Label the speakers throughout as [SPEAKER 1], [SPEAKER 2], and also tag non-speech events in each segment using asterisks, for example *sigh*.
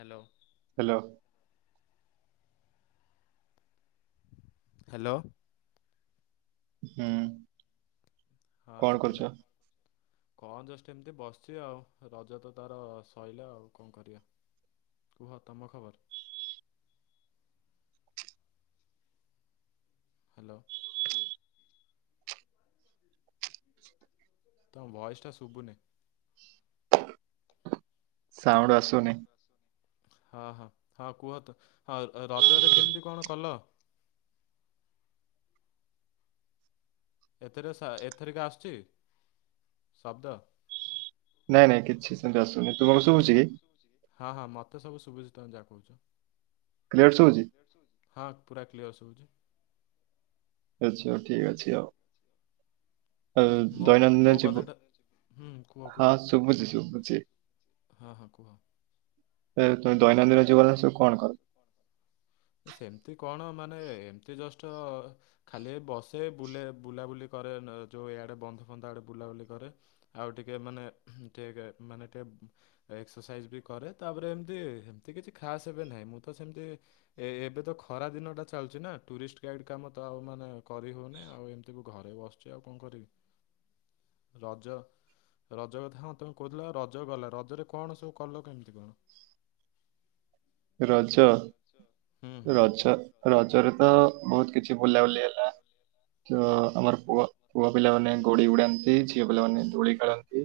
[SPEAKER 1] Hello.
[SPEAKER 2] Hello.
[SPEAKER 1] Hello.
[SPEAKER 2] ହୁଁ।
[SPEAKER 1] ହଁ
[SPEAKER 2] କଣ କରୁଛ?
[SPEAKER 1] ଶୁବିଲା। କଣ ଜଷ୍ଟ ଏମିତି ବସିଚି ଆଉ, ରଜ ତ ତାର ସରିଲା ଆଉ କଣ କରିବା? କୁହ ତମ ଖବର? ହାଲୋ। ତମ ଭଏସ୍ ଟା ଶୁବୁନି।
[SPEAKER 2] ସାଉଣ୍ଡ୍ ଆସୁନି।
[SPEAKER 1] ହଁ ହଁ, ହଁ କୁହତ, ହଁ ରଜରେ କେମିତି କଣ କଲ? ଏଥିରେ ଏଥରିକ ଆସୁଚି ଶବ୍ଦ।
[SPEAKER 2] ନାଇଁ ନାଇଁ କିଛି ସେମିତି ଆସୁନି, ତୁମକୁ ଶୁଭୁଚି କି?
[SPEAKER 1] ହଁ ହଁ ମତେ ସବୁଚି, ତମେ ଯାହା କହୁଚ।
[SPEAKER 2] କ୍ଲିୟର ଶୁବୁଚି?
[SPEAKER 1] ହଁ ପୁରା କ୍ଲିଅର ଶୁବୁଚି।
[SPEAKER 2] ଆଛା, ଠିକ୍ ଅଛି ଆଉ। ଆ
[SPEAKER 1] ମୋ
[SPEAKER 2] ଦୈନନ୍ଦିନ
[SPEAKER 1] ମୋ
[SPEAKER 2] ଯିବ,
[SPEAKER 1] କଥାଟା ହୁଁ କୁହ କୁହ
[SPEAKER 2] ହଁ ଶୁବୁଚି ଶୁବୁଚି।
[SPEAKER 1] ହଁ ହଁ କୁହ?
[SPEAKER 2] ଏ ତୁମେ ଦୈନନ୍ଦିନ ଜୀବନ ସବୁ କଣ କର?
[SPEAKER 1] ସେମିତି କଣ, ମାନେ ଏମିତି ଜଷ୍ଟ ଖାଲି ବସେ, ବୁଲେ, ବୁଲାବୁଲି କରେ ଯୋଉ ଇଆଡେ ବନ୍ଧ ପନ୍ଧ ଆଡେ ବୁଲାବୁଲି କରେ। ଆଉ ଟିକେ ମାନେ *unintelligible* ମାନେ ଟିକେ ଏକ୍ସରସାଇଜ ବି କରେ, ତାପରେ ଏମିତି, ହେମତି କିଛି ଖାସ ଏବେ ନାହିଁ, ମୁଁ ତ ସେମିତି ଏ ଏବେ ତ ଖରା ଦିନ ଟା ଚାଲୁଚିନା, ଟୁରିଷ୍ଟ ଗାଇଡ କାମ, ତ ଆଉ ମାନେ କରି ହଉନି, ଆଉ ଏମିତିକୁ ଘରେ ବସ ଚି ଆଉ କଣ କରିବି?
[SPEAKER 2] *inaudible*
[SPEAKER 1] ରଜ ରଜ କଥା ହଁ ତୁମେ କହୁଥିଲ, ରଜ ଗଲା, ରଜରେ କଣ ସବୁ କଲ କେମିତି କଣ?
[SPEAKER 2] ରଜ,
[SPEAKER 1] ହୁଁ ହୁଁ
[SPEAKER 2] ରଜ ରଜରେ ତ ବହୁତ କିଛି ବୁଲାବୁଲି ହେଲା। ତ ଆମର ପୁଅ, ପୁଅ ପିଲାମାନେ ଗୋଡି ଉଡାନ୍ତି, ଝିଅ ପିଲାମାନେ ଦୋଳି ଖେଳନ୍ତି।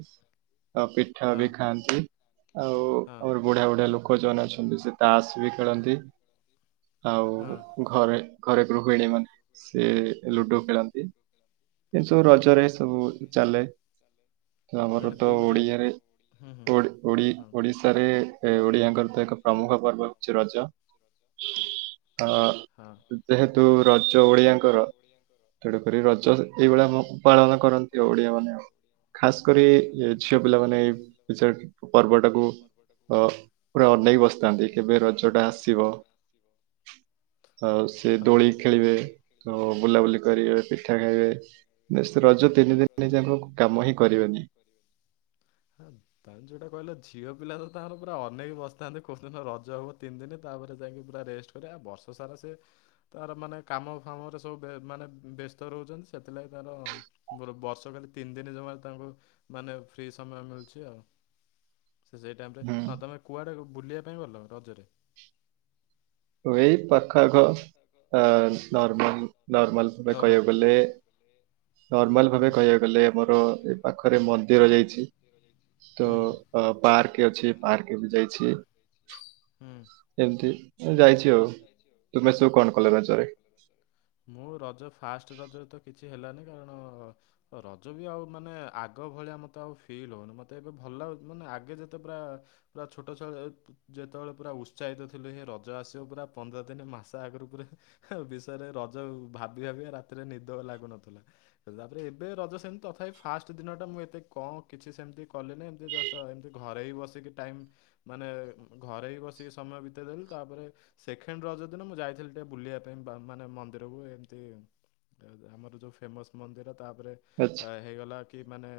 [SPEAKER 2] ଆ ପିଠା
[SPEAKER 1] ହଁ
[SPEAKER 2] ବି ଖାଆନ୍ତି, ଆଉ
[SPEAKER 1] ହଁ
[SPEAKER 2] ଆମର ବୁଢିଆ ବୁଢିଆ ଲୋକ ଯୋଉମାନେ ଅଛନ୍ତି ସେ ତାସ ବି ଖେଳନ୍ତି, ଆଉ
[SPEAKER 1] ହଁ
[SPEAKER 2] ଘରେ, ଘରେ ଗୃହିଣୀ ମାନେ, ସେ ଲୁଡୁ ଖେଳନ୍ତି। ଏ ସଵୁ
[SPEAKER 1] ହଁ
[SPEAKER 2] ରଜରେ ସବୁ ଚାଲେ। ଆମର
[SPEAKER 1] ଆଦାନ
[SPEAKER 2] ତ
[SPEAKER 1] କୋଉ ଯାକ
[SPEAKER 2] ଓଡ଼ିଆରେ,
[SPEAKER 1] ହୁଁ ହୁଁ
[SPEAKER 2] ଓଡ଼ି ଓଡି
[SPEAKER 1] ହଁ।
[SPEAKER 2] ଓଡ଼ିଶ *unintelligible* ରେ ଓଡିଆଙ୍କର ତ ଏକ ପ୍ରମୁଖ ପର୍ବ ହଉଛି ରଜ, ଅ
[SPEAKER 1] ହଁ
[SPEAKER 2] ଯେହେତୁ ରଜ ଓଡିଆଙ୍କର, ତେଣୁକରି ରଜ ଏଇଭଳିଆ ପାଳନ କରନ୍ତି ଆଉ ଓଡିଆ ମାନେ ଆ ଖାସ କରି ଝିଅ ପିଲା ମାନେ ଏଇ ପର୍ବ ଟାକୁ ଅ ପୁରା ଅନେଇ ବସିଥାନ୍ତି। କେବେ ରଜ ଟା ଆସିବ ଆଉ ସେ
[SPEAKER 1] ହଁ। ହଁ
[SPEAKER 2] ଦୋଳି
[SPEAKER 1] ତମେ
[SPEAKER 2] ଖେଳିବେ, ବୁଲାବୁଲି କରିବେ, ପିଠା ଖାଇବେ। ରଜ ତିନି ଦିନ ଯାଙ୍କ କାମ ହିଁ କରିବେନି।
[SPEAKER 1] ହଁ। ତା ଯୋଉଟା କହିଲ ଝିଅ ପିଲା ତ ତାଙ୍କର ପୁର ଅନେକ ବସିଥାନ୍ତି କଉ ଦିନ ରଜ ହବ ତିନି ଦିନ ତାପରେ ଯାଇକି ପୁରା ରେଷ୍ଟ କରିଆ। ବର୍ଷ ସାରା ସେ ତାର ମାନେ କାମ ଫାମରେ ସବୁ ମାନେ ବ୍ୟସ୍ତ ରହୁଚନ୍ତି ସେଥିଲାଗି ତାର ମୋର ବର୍ଷ କାଲି ତିନି ଦିନ ଜମାରେ ତାଙ୍କୁ ମାନେ ଫ୍ରି ସମୟ ମିଳୁଚି ଆଉ। ସେ ସେଇ ଟାଇମରେ
[SPEAKER 2] ହୁଁ
[SPEAKER 1] ହଁ ତୁମେ କୁଆଡ଼େ ବୁଲିବା ପାଇଁ ଗଲ ରଜରେ?
[SPEAKER 2] ଏଇ ପାଖଆଖ ଆ ନର୍ମାଲ ନର୍ମାଲ ଭାବେ
[SPEAKER 1] ଓହୋ
[SPEAKER 2] କହିବାକୁ ଗଲେ ନର୍ମାଲ
[SPEAKER 1] ହୁଁ
[SPEAKER 2] ଭାବେ
[SPEAKER 1] ହୁଁ।
[SPEAKER 2] କହିବାକୁ ଗଲେ ଆମର। ପାଖରେ ମନ୍ଦିର ଯାଇଚି ତ।
[SPEAKER 1] ହୁଁ ହୁଁ
[SPEAKER 2] ଅ ପାର୍କ ଅଛି ପାର୍କ ବି ଯାଇଛି।
[SPEAKER 1] ହୁଁ।
[SPEAKER 2] ଏମତି ଯାଇଚୁ ଆଉ। ତୁମେ ସବୁ କଣ କଲେ ରଜରେ?
[SPEAKER 1] ମୁଁ ରଜ ଫାଷ୍ଟ ରଜରେ ତ କିଛି ହେଲାନି। କାରଣ ରଜ ବି ଆଉ ମାନେ ଆଗ ଭଳିଆ ମତେ ଆଉ ଫିଲ୍ ହଉନି ମତେ ଏବେ ଭଲ ମାନେ ଆଗେ ଯେତେ ପୁରା ପୁରା ଛୋଟ ଛ ଯେତେବେଳେ ପୁରା ଉତ୍ସାହିତ ଥିଲେ ସେ ରଜ ଆସ ପୁରା ପନ୍ଦର ଦିନ ମାସ ଆଗରୁ ପୁରା ବିଷୟରେ ରଜ ଭାବି ଭାବି ରାତିରେ ନିଦ ଲାଗୁନଥିଲା। ତାପରେ ଏବେ ରଜ ସେମିତି ତଥାପି ଫାଷ୍ଟ ଦିନ ଟା ମୁଁ ଏତେ କଣ କିଛି ସେମିତି କଲିନି ଏମତି ଜଷ୍ଟ ତ ଏମିତି ଘରେ ହି ବସିକି ଟାଇମ ମାନେ ଘରେ ହି ବସିକି ସମୟ ବିତେଇ ଦେଲି। ତାପରେ ସେଖେଣ୍ଡ ରଜ ଦିନ ମୁଁ ଯାଇଥିଲି ଟିକେ ବୁଲିବା ପାଇଁ ମାନେ ମନ୍ଦିରକୁ ଏମିତି ଆମର ଯେଉ ଫେମସ୍ ମନ୍ଦିର ତାପରେ
[SPEAKER 2] ଆଛା
[SPEAKER 1] ହେଇଗଲା କି ମାନେ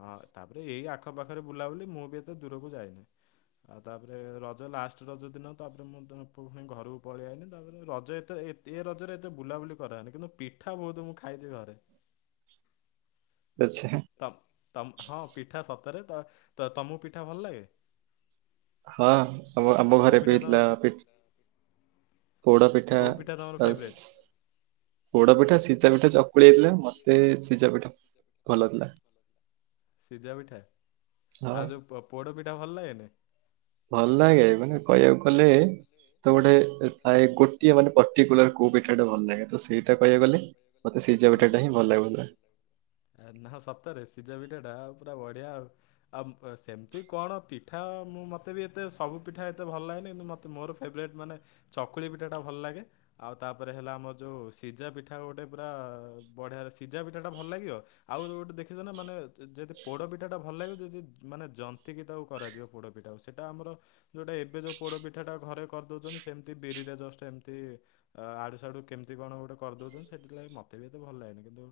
[SPEAKER 1] ହଁ ତାପରେ ଏଇ ଆଖପାଖରେ ବୁଲାବୁଲି ମୁଁ ବି ଏତେ ଦୂରକୁ ଯାଇନି। ଆଉ ତାପରେ ରଜ ଲାଷ୍ଟ ରଜ ଦିନ ତାପରେ ମୁଁ ପୁ ଘରକୁ ପଳେଇଆଇନି ତାପରେ ରଜ ଏତେ ଏ ରଜରେ ଏତେ ବୁଲାବୁଲି କରାହେଇନି। କିନ୍ତୁ ପି ପିଠା ବହୁତ ମୁଁ ଖାଇଛ ଘରେ।
[SPEAKER 2] ଆଛା।
[SPEAKER 1] ହଁ ପିଠା ସତରେ ତମକୁ ପିଠା ଭଲ ଲାଗେ?
[SPEAKER 2] ହଁ ଆମ ଆମ
[SPEAKER 1] କୋଉ
[SPEAKER 2] ଘରେ ବି
[SPEAKER 1] ପିଠା ତମର
[SPEAKER 2] ହେଇଥିଲା
[SPEAKER 1] ଫେ-
[SPEAKER 2] ପି ପୋଡ ପିଠା
[SPEAKER 1] କୋଉ ତମର
[SPEAKER 2] ବସ୍
[SPEAKER 1] ଫେଭରେଟ୍
[SPEAKER 2] ପୋଡ ପିଠା, ସିଝା ପିଠା, ଚକୁଳି, ହେଇଥିଲା। ମତେ ସିଝା ପିଠା ଭଲ ଥିଲା।
[SPEAKER 1] ସିଝା ପିଠା,
[SPEAKER 2] ହଁ
[SPEAKER 1] ଆଉ ଯୋଉ ପୋଡ଼ ପିଠା ଭଲ ଲାଗେନି?
[SPEAKER 2] ଭଲ ଲାଗେ କାନେ କହିବାକୁ ଗଲେ ତ ଗୋଟେ ପ୍ରାୟ ଗୋଟିଏ ମାନେ ପର୍ଟିକୁଲାର କୋଉ ପିଠାଟା ଭଲ ଲାଗେ ତ ସେଇଟା କହିବା ଗଲେ ମତେ ସିଝା
[SPEAKER 1] ହୁଁ
[SPEAKER 2] ପିଠାଟା ହିଁ ଭଲ ଲାଗୁଥିଲା
[SPEAKER 1] ନା ସତରେ ସିଝା ପିଠା ଟା ଆଉ ପୁରା ବଢିଆ ଆଉ। ଆଉ ସେମିତି କଣ ପିଠା ମୁଁ ମୋତେ ବି ଏତେ ସବୁ ପିଠା ଏତେ ଭଲ ଲାଗେନି କିନ୍ତୁ ମୋତେ ତ ମୋର ଫେବରରେଟ୍ ମାନେ ଚକୁଳି ପିଠା ଟା ଭଲ ଲାଗେ। ଆଉ ତାପରେ ହେଲା ଆମର ଯୋଉ ସିଜା ପିଠା ଗୋଟେ ଟା ବଢ଼ିଆ ସିଝା ପିଠାଟା ଭଲ ଲାଗିବ? ଆଉଉ ଗୋଟେ ଦେଖିଛ ନା ମାନେ ଯଦି ପୋଡପିଠା ଟା ଭଲ ଲାଗିବ ଯଦି ମାନେ ଜନ୍ତିକି ତାକୁ କରାଯିବ ପୋଡ ଟା ସେଇଟା ଆମର ଯୋଉଟା ଏବେ ଯୋଉ ପୋଡ ପିଠାଟା ଘରେ କରିଦଉଚନ୍ତି ସେମ୍ତି ବିରିରେ ଜଷ୍ଟ ଏମ୍ତି ଅ ଆଡୁ ସାଡୁ କେମିତି କଣ ଗୋଟେ କରିଦଉଛନ୍ତି ସେଟଥିଲାଗି ମତେ ବି ଏତେ ଭଲ ଲାଗେନି କିନ୍ତୁ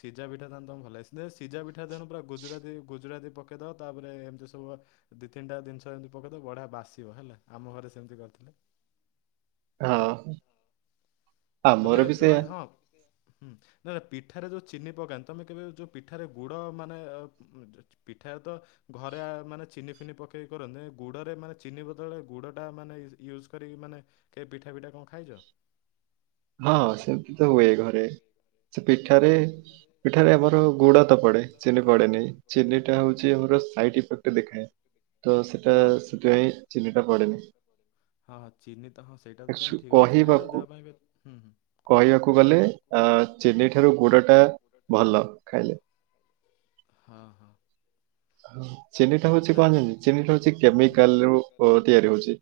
[SPEAKER 1] ସିଜା ପିଠା ତାହାନେ ତମକୁ ଭଲ୍ ଲାଗେ ଦେ ସିଜା ପିଠା ତେଣୁ ପୁରା ଗୁଜୁରାତି ଗୁଜୁରାତି ପକେଇଦଅ ତାପରେ ଏମ୍ତି ସବୁ ଅ ଦି ତିନ୍ ଟା ଦିନିଷ ଏମ୍ତି ପକେଇଦଉ ବଢିଆ ବାସିବ ହେଲା ଆମ ଘରେ ସେମ୍ତି କରିଥିଲେ।
[SPEAKER 2] ଅ ହ।
[SPEAKER 1] ତମେ ରଏ ହଁ ଆଜ୍ଞା। ହୁଁ ନା ପିଠାରେ ଯୋଉ ଚିନି ପକାନ୍ତ୍ ତମେ କେବେ ଯୋଉ ପିଠାରେ ଗୁଡ ମାନେ ଅ ମୁଁ *unintelligible* ପିଠାରେ ତ ଘରେ ଆ ମାନେ ଚିନି ଫିନି ପକେଇ କରନ୍ତି ଏ ଗୁଡ଼ରେ ମାନେ ଚିନି ବଦଳରେ ଗୁଡ଼ଟା ମାନେ *unintelligible* ୟୁଜ୍ କରିକି ମାନେ କେ ପିଠା ଫିଠା କଁ ଖାଇଚ?
[SPEAKER 2] ହଁ ସେମ୍ତି ତ ହୁଏ ଘରେ। ସେ ପିଠାରେ ପିଠାରେ ଆମର ଗୁଡା ତ ପଡେ ଚନି ପଡେ ନି ଚିନିଟା ହଉଚି ଆମର ସାଇଡଇଫେକ୍ଟ୍ ଦେଖାଏ ତ ସେଟା
[SPEAKER 1] ହଁ।
[SPEAKER 2] ସେଥିପାଇଁ ଚିନିଟା ପଡ଼େନି।
[SPEAKER 1] ହଁ-ହଁ ଚିନି ତ ହଁ ସେଇଟା ତ ତମେ ଠିକ୍ ଅଛି ଚିନିଟା ଦେହ ପାଇଁ ବି ହୁଁ-ହୁଁ।
[SPEAKER 2] କହିଆକୁ ଗଲେ ଆ ଚିନି ଠାରୁ ଗୁଡ ଟା ଭଲ ଖାଇଲେ।
[SPEAKER 1] ହଁ-ହଁ
[SPEAKER 2] ହ ଚିନିଟା ହଉଚି କହନ୍ତିନି ଚିନି ହଉଚି
[SPEAKER 1] ହୁଁ
[SPEAKER 2] କେମିକାଲ୍
[SPEAKER 1] ହୁଁ
[SPEAKER 2] ରୁ ଅ ତିଆରି ହଉଚି।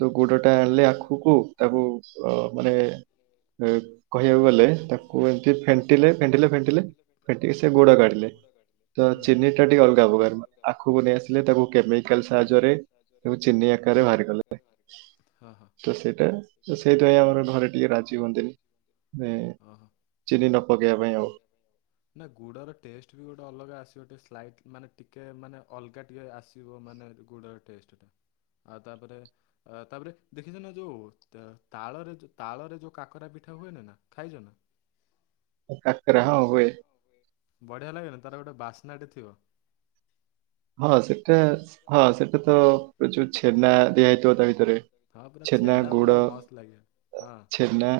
[SPEAKER 2] ତୋ ଗୁଡ଼ଟା ହେଲେ ଆଖୁକୁ - ତାକୁ ଅ ମାନେ ଏ କହିଆକୁ ଗଲେ ତାକୁ ଏମ୍ତି ଫେଣ୍ଟିଲେ ଫେଣ୍ଟିଲେ ଫେଣ୍ଟିଲେ ଫେଣ୍ଟିକି ସେ ଗୁଡ କାଢିଲେ। ତ ଚିନି ଟା ଟିକେ ଅଲ୍ଗା ପକାର ଆଖୁକୁ ନେଇ ଆସିଲେ ତାକୁ କେମିକାଲ୍ ସାହାଯ୍ୟରେ ତାକୁ ଚିନି ଆକାରରେ ବାହାର କଲେ
[SPEAKER 1] ହଁ ହଁ
[SPEAKER 2] ତ ସେଟା ସେଇଟା ଆମର ଘରେ ଟିକେ ରାଜି ହୁଅନ୍ତିନି ନାଇ।
[SPEAKER 1] ଅହ।
[SPEAKER 2] ଚିନି ନ ପକେଇଆ ପାଇଁ ଆଉ।
[SPEAKER 1] ନା ଗୁଡ଼ର ଟେଷ୍ଟ ବି ଗୋଟେ ଅଲଗା ଆସିବ ଗୋଟେ ସ୍ଲାଇଟ୍ ମାନେ ଟିକେ ମାନେ ଅଲ୍ଗା ଟିକେ ଆସ୍ ତିବ ମାନେ ଗୁଡର ଟେଷ୍ଟଟା ଆଉ ତାପରେ ଅ ତାପରେ ଦେଖିଚ ନା ଯୋଉ ତ ତାଳରେ ତାଳରେ ଯୋଉ କାକରା ପିଠା ହୁଏନା ନା ଖାଇଚ ନା?
[SPEAKER 2] *unintelligible* କାକରା ହଁ ହୁଏ।
[SPEAKER 1] ବଢିଆ ଲାଗେନା ତାର ଗୋଟେ ବାସ୍ନା ଟେ ଥିବ।
[SPEAKER 2] ହଁ ସେଟା ହଁ ସେଟା ତ ଏ ଯୁ ଛେନା ଦିଆ ହେଇ ଥିବ ତା ଭିତରେ
[SPEAKER 1] ହଁ ପୁରା
[SPEAKER 2] ଛେନା
[SPEAKER 1] ପୁରା
[SPEAKER 2] ଗୁଡ
[SPEAKER 1] ମସ୍ତ ଲାଗେ ହଁ
[SPEAKER 2] ଛେନା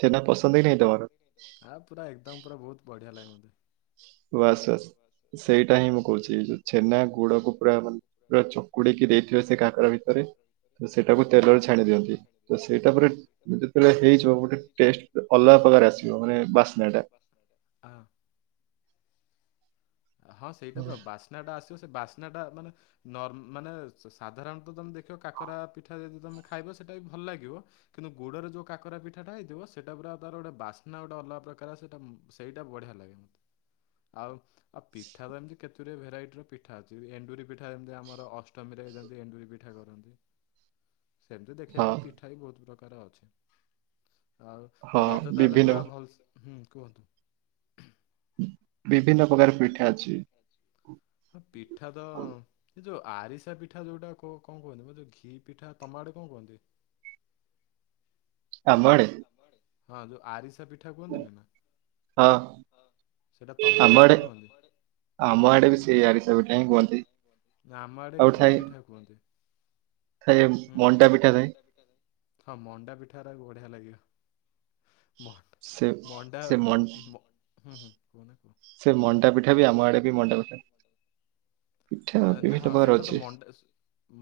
[SPEAKER 2] ଛେନା ପସନ୍ଦ କି ନାହିଁ ତମର?
[SPEAKER 1] ଆ ପୁରା ଏକଦମ୍ ପୁରା ବହୁତ୍ ବଢିଆ ଲାଗେ ମତେ।
[SPEAKER 2] ବାସ ବାସ୍ ସେଇଟା ହିଁ ମୁଁ କହୁଚି ଯୋଉ ଛେନା ଗୁଡକୁ ପୁରା ମା *unintelligible* ପୁରା ଚକୁଡିକି ଦେଇଥିବେ ସେ କାକରା ଭିତରେ। ତ ସେଇଟାକୁ
[SPEAKER 1] ହଁ
[SPEAKER 2] ତେଲରେ ଛାଣି ଦିଅନ୍ତି ତ ସେଇଟା ପୁରା ଯେତେବେଳେ ହେଇଯିବ ଗୋଟେ ଟେଷ୍ଟ ଅଲଗା ପ୍ରକାର ଆସିବ ମାନେ ବାସ୍ନା ଟା।
[SPEAKER 1] ହଁ। ହଁ ସେଇଟା ତ ବାସ୍ନା ଟା ଆସିବ ସେ ବାସ୍ନା ଟା ମାନେ ନର୍ମ ମାନେ ସାଧାରଣତଃ ତମେ ଦେଖିବ କାକରା ପିଠା ଯଦି ତମେ ଖାଇବ ସେଇଟା ବି ଭଲ ଲାଗିବ। କିନ୍ତୁ ଗୁଡରେ ଯୋଉ କାକରା ପିଠାଟା ହେଇଥିବ ସେଟା ପୁରା ତାର ଗୋଟେ ବାସ୍ନା ଗୋଟେ ଅଲଗା ପ୍ରକାର ସେଇଟା ସେଇଟା ବଢିଆ ଲା ଗେ ମତେ ଆଉ ଆଉ ପିଠା ତ ଏମିତି କେତୁରିଏ ଭେରାଇଟି ର ପିଠା ଅଛି ଏଣ୍ଡୁରି ପିଠା ଯେମିତି ଆମର ଅଷ୍ଟମୀରେ ଯେମତି ଏଣ୍ଡୁରି ପି ଠା କରନ୍ତି।
[SPEAKER 2] *inaudible*
[SPEAKER 1] ସେମିତି ଦେଖିବାକୁ
[SPEAKER 2] ହଁ
[SPEAKER 1] ଗଲେ ପିଠା ବି ବହୁତ ପ୍ରକାର ଅଛି। ଆଉ
[SPEAKER 2] ହଁ
[SPEAKER 1] ରଜ ତାହେଲେ
[SPEAKER 2] ବିଭିନ୍ନ
[SPEAKER 1] ପୁରା ଭଲ ହୁଁ କୁହନ୍ତୁ।
[SPEAKER 2] ବିଭିନ୍ନ ପ୍ରକାର ପିଠା ଅଛି।
[SPEAKER 1] ହଁ ପିଠା ତ ସେ ଯୋଉ ଆରିସା ପି ପିଠା ଯୋଉଟା କଣ କୁହନ୍ତି ବ ଘି ପିଠା ତମାଡେ କଣ କୁହନ୍ତି?
[SPEAKER 2] ଆମ ଆଡେ।
[SPEAKER 1] ହଁ ଯୋଉ ଆରିସା ପିଠା କୁହନ୍ତିନି ନା
[SPEAKER 2] ହଁ
[SPEAKER 1] ସେଇଟା ତମ ଆଡେ କଣ କୁହନ୍ତି?
[SPEAKER 2] ଆମ ଆଡେ ବି ସେଇ ଆରିସା ପିଠା ହିଁ କୁହନ୍ତି
[SPEAKER 1] ନା ଆମ ଆଡ଼େ
[SPEAKER 2] ଆଉ
[SPEAKER 1] ଘି
[SPEAKER 2] ଥାଏ
[SPEAKER 1] ପିଠା କୁହନ୍ତି।
[SPEAKER 2] ଥାଏ
[SPEAKER 1] ହୁଁ,
[SPEAKER 2] ମଣ୍ଡା ପିଠା
[SPEAKER 1] ହଁ
[SPEAKER 2] ଥାଏ
[SPEAKER 1] ମଣ୍ଡା ପିଠା ରା ବଢିଆ ଲାଗେ। ମ
[SPEAKER 2] ସେ
[SPEAKER 1] ମଣ୍ଡା
[SPEAKER 2] ସେ ମନ୍
[SPEAKER 1] ହୁଁ ହୁଁ କୁହନା କୁହ।
[SPEAKER 2] ସେ ମଣ୍ଡା ପିଠା ବି ଆମ ଆଡେ ବି ମଣ୍ଡା ପିଠା ପିଠା
[SPEAKER 1] ଆ, ନା
[SPEAKER 2] ବିଭିନ୍ନ
[SPEAKER 1] ହଁ
[SPEAKER 2] ପ୍ରକାର
[SPEAKER 1] ସେଟା ତ
[SPEAKER 2] ଅଛି।
[SPEAKER 1] ମଣ୍ଡା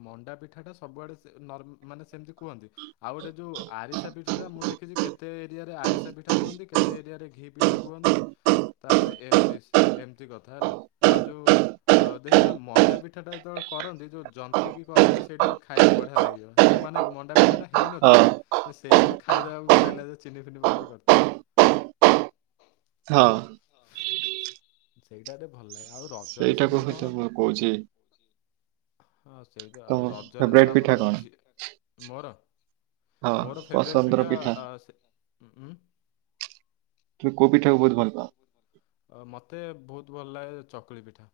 [SPEAKER 1] ମଣ୍ଡା ପିଠାଟା ସବୁଆଡେ ସେ ନର ମାନେ ସେମିତି। କୁହନ୍ତି ଆଉ ଗୋଟେ ଯୋଉ ଆରିସା ପିଠିଟା ମୁଁ ଦେଖିଛି କେତ କେତେ ଏରିଆରେ ଆରିସା ପିଠା କୁହନ୍ତି, କେତେ ଏରିଆରେ ଘି ପିଠା କୁହନ୍ତି। ତାପରେ ଏମିତି ଏମିତି କଥା ହେଲା ଆଉ ଯୋଉ ଦେଖ ମଣ୍ଡା ପିଠାଟା ଯେତେବେଳେ କରନ୍ତି ଯୋଉ ଜନ୍ତିକି କରନ୍ତି ସେଇଟା ବି ଖାଇବା ବଢ଼ିଆ ଲାଗିବ ସେ ଯୋଉ ମାନେ ମଣ୍ଡାପିଠାଟା
[SPEAKER 2] ଅ
[SPEAKER 1] ହେଇନଥିବ ସେଇଥିରୁ ଖାଇଦବା ବଢିଆ ଲାଗିବ ଚିନି ଫିନି ପକେଇ କରିଥିବେ।
[SPEAKER 2] ହଁ।
[SPEAKER 1] ହଁ। ସେଇଟାରେ ଭଲ ଲାଗେ ଆଉ ରଜରେ
[SPEAKER 2] ସେଇଟାକୁ
[SPEAKER 1] ସେମିତି
[SPEAKER 2] ତ
[SPEAKER 1] କଣ?
[SPEAKER 2] ମୁଁ କହୁଛି
[SPEAKER 1] ହଁ ସେଇ ତ
[SPEAKER 2] ତମ
[SPEAKER 1] ଆଉ ରଜରେ
[SPEAKER 2] ଫେବରାଇଟ
[SPEAKER 1] ତ
[SPEAKER 2] ପିଠା କଣ?
[SPEAKER 1] ଆମରଝିଅ ମୋର
[SPEAKER 2] ହଁ
[SPEAKER 1] ମୋର ଫେବରେଟ୍
[SPEAKER 2] ପସନ୍ଦର
[SPEAKER 1] ପିଠା ଅ ସେ ଉଁ।
[SPEAKER 2] କି କୋଉ ପିଠା କୁ ବହୁତ ଭଲ ପାଅ?
[SPEAKER 1] ଅ ମତେ ବହୁତ ଭଲ ଲାଗେ ଚକୁଳି ପିଠା।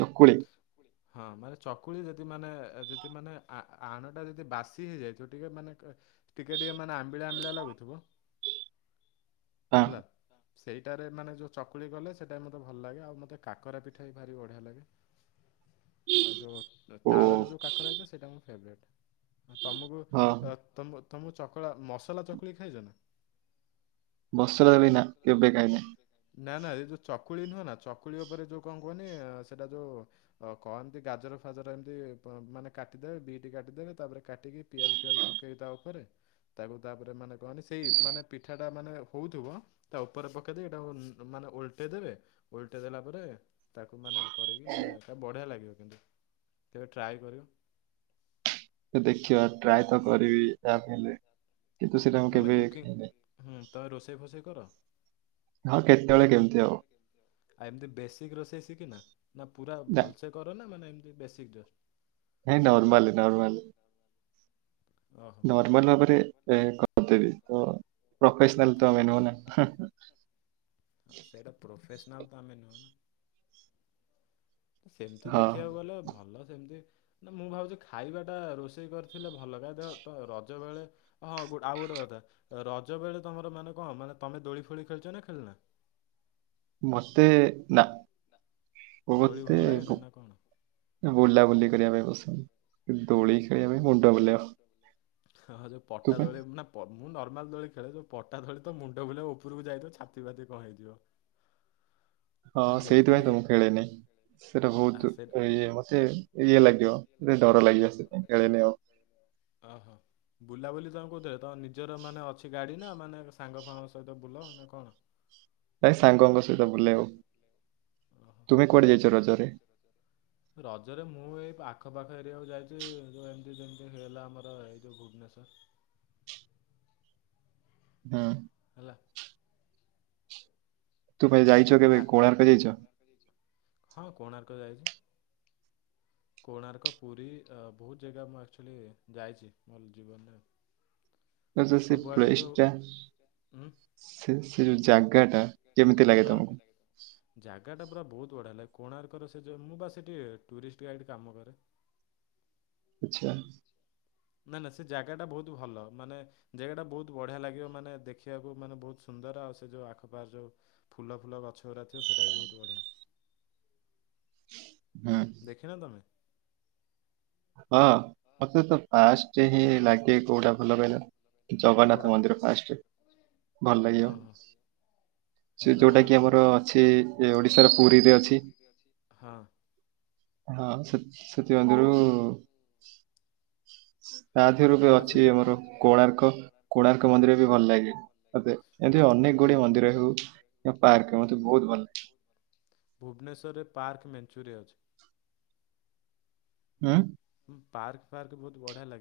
[SPEAKER 2] ଚକୁଳି।
[SPEAKER 1] ହଁ ମାନେ ଚକୁଳି ଯଦି ମାନେ ଯଦି ମାନେ ଆଣ ଟା ଯଦି ବାସି ହେଇଯାଇଥିବ ଟିକେ ମାନେ ଟିକେ ଟିକେ ମାନେ ଆମ୍ବିଳା ଆମ୍ବିଳା ଲାଗୁଥିବ।
[SPEAKER 2] ହଁ
[SPEAKER 1] ହେଲା। ସେଇଟାରେ ମାନେ ଯୋଉ ଚକୁଳି କଲେ ସେଇଟା ମତେ ଭଲ ଲାଗେ ଆଉ ମତେ କାକରା ପିଠା ବି ଭାରି ବଢିଆ ଲାଗେ।
[SPEAKER 2] *inaudible*
[SPEAKER 1] ଆଉ ଯଉ
[SPEAKER 2] ଓ
[SPEAKER 1] ତାଳରେ ଯୋଉ କାକରା ହେଇଥିବ ସେଇଟା ମୋର ଫେବରଟ। ତମକୁ
[SPEAKER 2] ହଁ
[SPEAKER 1] ତ ତମକୁ ଚକୁଳା ମସଲା ଚକୁଳି ଖାଇଛ ନା?
[SPEAKER 2] ଅସଲା ବି ନା କେବେ ଖାଇନି।
[SPEAKER 1] ନା ନା ଏ ଯୋଉ ଚକୁଳି ନୁହଁ ନା ଚକୁଳି ଉପରେ ଯୋଉ କଣ କୁହନି ସେଟା ଯୋଉ ଅ କହ ଏମତି ଗାଜର ଫାଜର ଏମିତି ମାନେ କାଟିଦେବେ ବିଟି କାଟିଦେବେ ତାପରେ କାଟିକି ପିଆଜ ଫିଆଜ ପକେଇ କି ତା ଉପରେ ତାକୁ ତାପରେ ମାନେ କହନି ସେଇ ମାନେ ପିଠା ଟା ମାନେ ହଉଥିବ ତା ଉପରେ ପକେଇଦେଇ ଏଇଟାକୁ ମାନେ ଓଲଟେଇ ଦେବେ ଓଲଟେଇ ଦେଲା ପରେ ତାକୁ ମାନେ କରିକି ମାନେ ତା ବଢ଼ିଆ ଲାଗିବ କିନ୍ତୁ କେବେ ଟ୍ରାଏ କରିବ।
[SPEAKER 2] ଦେଖିବା ଟ୍ରାଏ ତ କରିବି ଯାହାବି ହେଲେ। କିନ୍ତୁ ସେଇଟା ମୁଁ
[SPEAKER 1] ତମେ
[SPEAKER 2] କେବେ
[SPEAKER 1] କୁକିଂ
[SPEAKER 2] ଖାଇନି
[SPEAKER 1] ହୁଁ ତମେ ରୋଷେଇ ଫୋଷେଇ କର?
[SPEAKER 2] ହଁ କେତେବେଳେ କେମିତି
[SPEAKER 1] ଆଉ ଏମତି ବେସିକ ରୋଷେଇ ଶିଖ ନା ନା ପୁରା
[SPEAKER 2] ନା
[SPEAKER 1] ଭଲସ ସେ କର ନା ମାନେ ଏମିତି ବେସିକ ଜଷ୍ଟ।
[SPEAKER 2] ଏଇ ନର୍ମାଲି ନର୍ମାଲି।
[SPEAKER 1] ଓ
[SPEAKER 2] ଫର୍ମାଲ ଭାବରେ ଏଁ କରିଦେବି ତ ପ୍ରୋଫେସନାଲ୍ ତ ଆମେ ନୁହଁ ନା।
[SPEAKER 1] ହଁ ସେଇଟା ପ୍ରୋଫେସନାଲ୍ ତ ଆମେ ନୁହେଁ ନା। ସେମିତି
[SPEAKER 2] ହଁ।
[SPEAKER 1] ଦେଖିବାକୁ ଗଲେ ଭଲ ସେମିତି ନା ମୁଁ ଭାବୁଚି ଖାଇବାଟା ରୋଷେଇ କରିଥି ଥିଲେ ଭଲ କାଇଁ ଦେ ତ ରଜ ବେଳେ ହଁ ଗୋ ଆଉ ଗୋଟେ କଥା। ରଜ ବେଳେ ତମର ମାନେ କଣ ମାନେ ତମେ ଦୋଳି ଫୋଳି ଖେଳୁଚ ନା ଖେଳୁନା।
[SPEAKER 2] ମତେ ନା
[SPEAKER 1] ଦୋଳି
[SPEAKER 2] ମତେ
[SPEAKER 1] ଭଲ ଲାଗେନି
[SPEAKER 2] ବୁ
[SPEAKER 1] ନା କଣ?
[SPEAKER 2] ବୁଲାବୁଲି କରିବା ପାଇଁ ପସନ୍ଦ ଦୋଳି ଖେଳିବା ପାଇଁ ମୁଣ୍ଡ ବୁଲେଇବ।
[SPEAKER 1] ହଁ ଯୋଉ
[SPEAKER 2] ତୁ
[SPEAKER 1] ପଟା
[SPEAKER 2] ପାଇଁ
[SPEAKER 1] ଦୋଳି ନା ମୁଁ ନର୍ମାଲ ଦୋଳି ଖେଳେ ଯୋଉ ପଟା ଦୋଳି ତ ମୁଣ୍ଡ ବୁଲେଇ ଉପରକୁ ଯାଇଥିବ ଛାତି ଫାତି କଣ ହେଇଯିବ।
[SPEAKER 2] ହଁ
[SPEAKER 1] ଆଉ ସେମିତି
[SPEAKER 2] ସେଇଥିପାଇଁ ତ
[SPEAKER 1] କିଛି
[SPEAKER 2] ମୁଁ ଖେଳେନି ସେଇଟା
[SPEAKER 1] ଆ
[SPEAKER 2] ବହୁତ
[SPEAKER 1] ସେ
[SPEAKER 2] ଇଏ ମତେ ଇଏ ଲାଗିବ ଟିକେ ଡର ଲାଗିବ ସେ ଖେଳେନି ଆଉ।
[SPEAKER 1] ଓହୋ ବୁଲାବୁଲି ତମେ କୋଉଥିରେ ତମ ନିଜର ମାନେ ଅଛି ଗାଡି ନା ମାନେ ସାଙ୍ଗ ଫାଙ୍ଗ ସହିତ ବୁଲ ନା କଣ?
[SPEAKER 2] ନାଇଁ ସାଙ୍ଗଙ୍କ ସହିତ ବୁଲେ ଆଉ, ତୁମେ କୁଆଡେ ଯାଇଚ ରଜରେ?
[SPEAKER 1] ରଜରେ ମୁଁ ଏଇ ଆଖପାଖ ଏରିଆକୁ ଯାଇଚି ଯୋଉ ଏମିତି ଯେମିତି ହେଲା ଆମର ଏଇ ଯୋଉ ଭୁବନେଶ୍ଵର।
[SPEAKER 2] ଉଁ
[SPEAKER 1] ହେଲା।
[SPEAKER 2] ତୁ କେବେ ଯାଇ
[SPEAKER 1] ହଁ କୋଣାର୍କ ଯାଇଚି। କୋଣାର୍କ ପୁରୀ ଅ ବହୁତ ଜାଗା ମୁଁ ଆକ୍ଚୁଆଲି ଯାଇଚି ମୋ ଜୀବନରେ।
[SPEAKER 2] ଆଉ ଯୋଉ
[SPEAKER 1] ତ
[SPEAKER 2] ସେ
[SPEAKER 1] ସବୁଆଡ଼େ ଏ
[SPEAKER 2] ପ୍ଳେସ
[SPEAKER 1] ଯୋଉ
[SPEAKER 2] ଟା।
[SPEAKER 1] ଉଁ,
[SPEAKER 2] ସେ ସେ ଜାଗା ଟା କେମିତି ଲାଗେ
[SPEAKER 1] ହଁ କେମିତି
[SPEAKER 2] ତମକୁ?
[SPEAKER 1] ଜାଗାଟା ପୁରା ବହୁତ ବଢ଼ିଆ ଲାଗେ କୋଣାର୍କର ସେ ମୁଁ ବା ସେଇଠି ଟୁରିଷ୍ଟ ଗାଇଡ଼ କାମ କରେ।
[SPEAKER 2] ଆଚ୍ଛା।
[SPEAKER 1] ନା ନା ସେ ଜାଗା ଟା ବହୁତ ଭଲ ମାନେ ଜାଗା ଟା ବହୁତ ବଢିଆ ଲାଗିବ ମାନେ ଦେଖିବାକୁ ମାନେ ବହୁତ ସୁନ୍ଦର ଆଉ ସେ ଯୋଉ ଆଖପାଖ ଯୋଉ ଫୁଲ ଫୁଲ ଗଛଗୁରା ଥିବ ସେଟା ବି ବହୁତ ବଢ଼ିଆ।
[SPEAKER 2] ହୁଁ।
[SPEAKER 1] ଦେଖିନ ତମେ?
[SPEAKER 2] ଅଁ ମତେ ତ ଫାଷ୍ଟେ ହିଁ ଲାଗେ କୋଉଟା ଭଲ କହିଲ? ଜଗନ୍ନାଥ
[SPEAKER 1] କୋଉଟା?
[SPEAKER 2] ମନ୍ଦିର ଫାଷ୍ଟ ଭଲ ଲାଗିବ।
[SPEAKER 1] ଓହୋ ହୁଁ,
[SPEAKER 2] ସେ ଯୋଉଟା କି
[SPEAKER 1] ଜଗନ୍ନାଥ
[SPEAKER 2] ଆମର
[SPEAKER 1] ମନ୍ଦିର।
[SPEAKER 2] ଅଛି ଏ ଓଡିଶାର ପୁରୀରେ ଅଛି।
[SPEAKER 1] ହଁ
[SPEAKER 2] ହଁ ସେତ *unintelligible* ତା ଦିହରୁ
[SPEAKER 1] ନା-
[SPEAKER 2] ବି
[SPEAKER 1] ହଁ
[SPEAKER 2] ଅଛି
[SPEAKER 1] ସେଇଟା ପୁ
[SPEAKER 2] ଆମର କୋଣାର୍କ କୋଣାର୍କ ମନ୍ଦିର ବି ଭଲ ଲାଗେ ମତେ। ଏମିତି
[SPEAKER 1] ହଁ କୋ-
[SPEAKER 2] ଅନେକ ଗୁଡିଏ
[SPEAKER 1] କୋଣ
[SPEAKER 2] ମନ୍ଦିର ହେଉ କି ପାର୍କ ମତେ ବହୁତ ଭଲ ଲାଗେ।
[SPEAKER 1] ଭୁବନେଶ୍ୱରରେ ପାର୍କ ମେଞ୍ଚୁରିଏ ଅଛି।
[SPEAKER 2] ଉଁ
[SPEAKER 1] ଉଁ ପାର୍କ ଫାର୍କ ବହୁତ ବଢିଆ ଲାଗେ।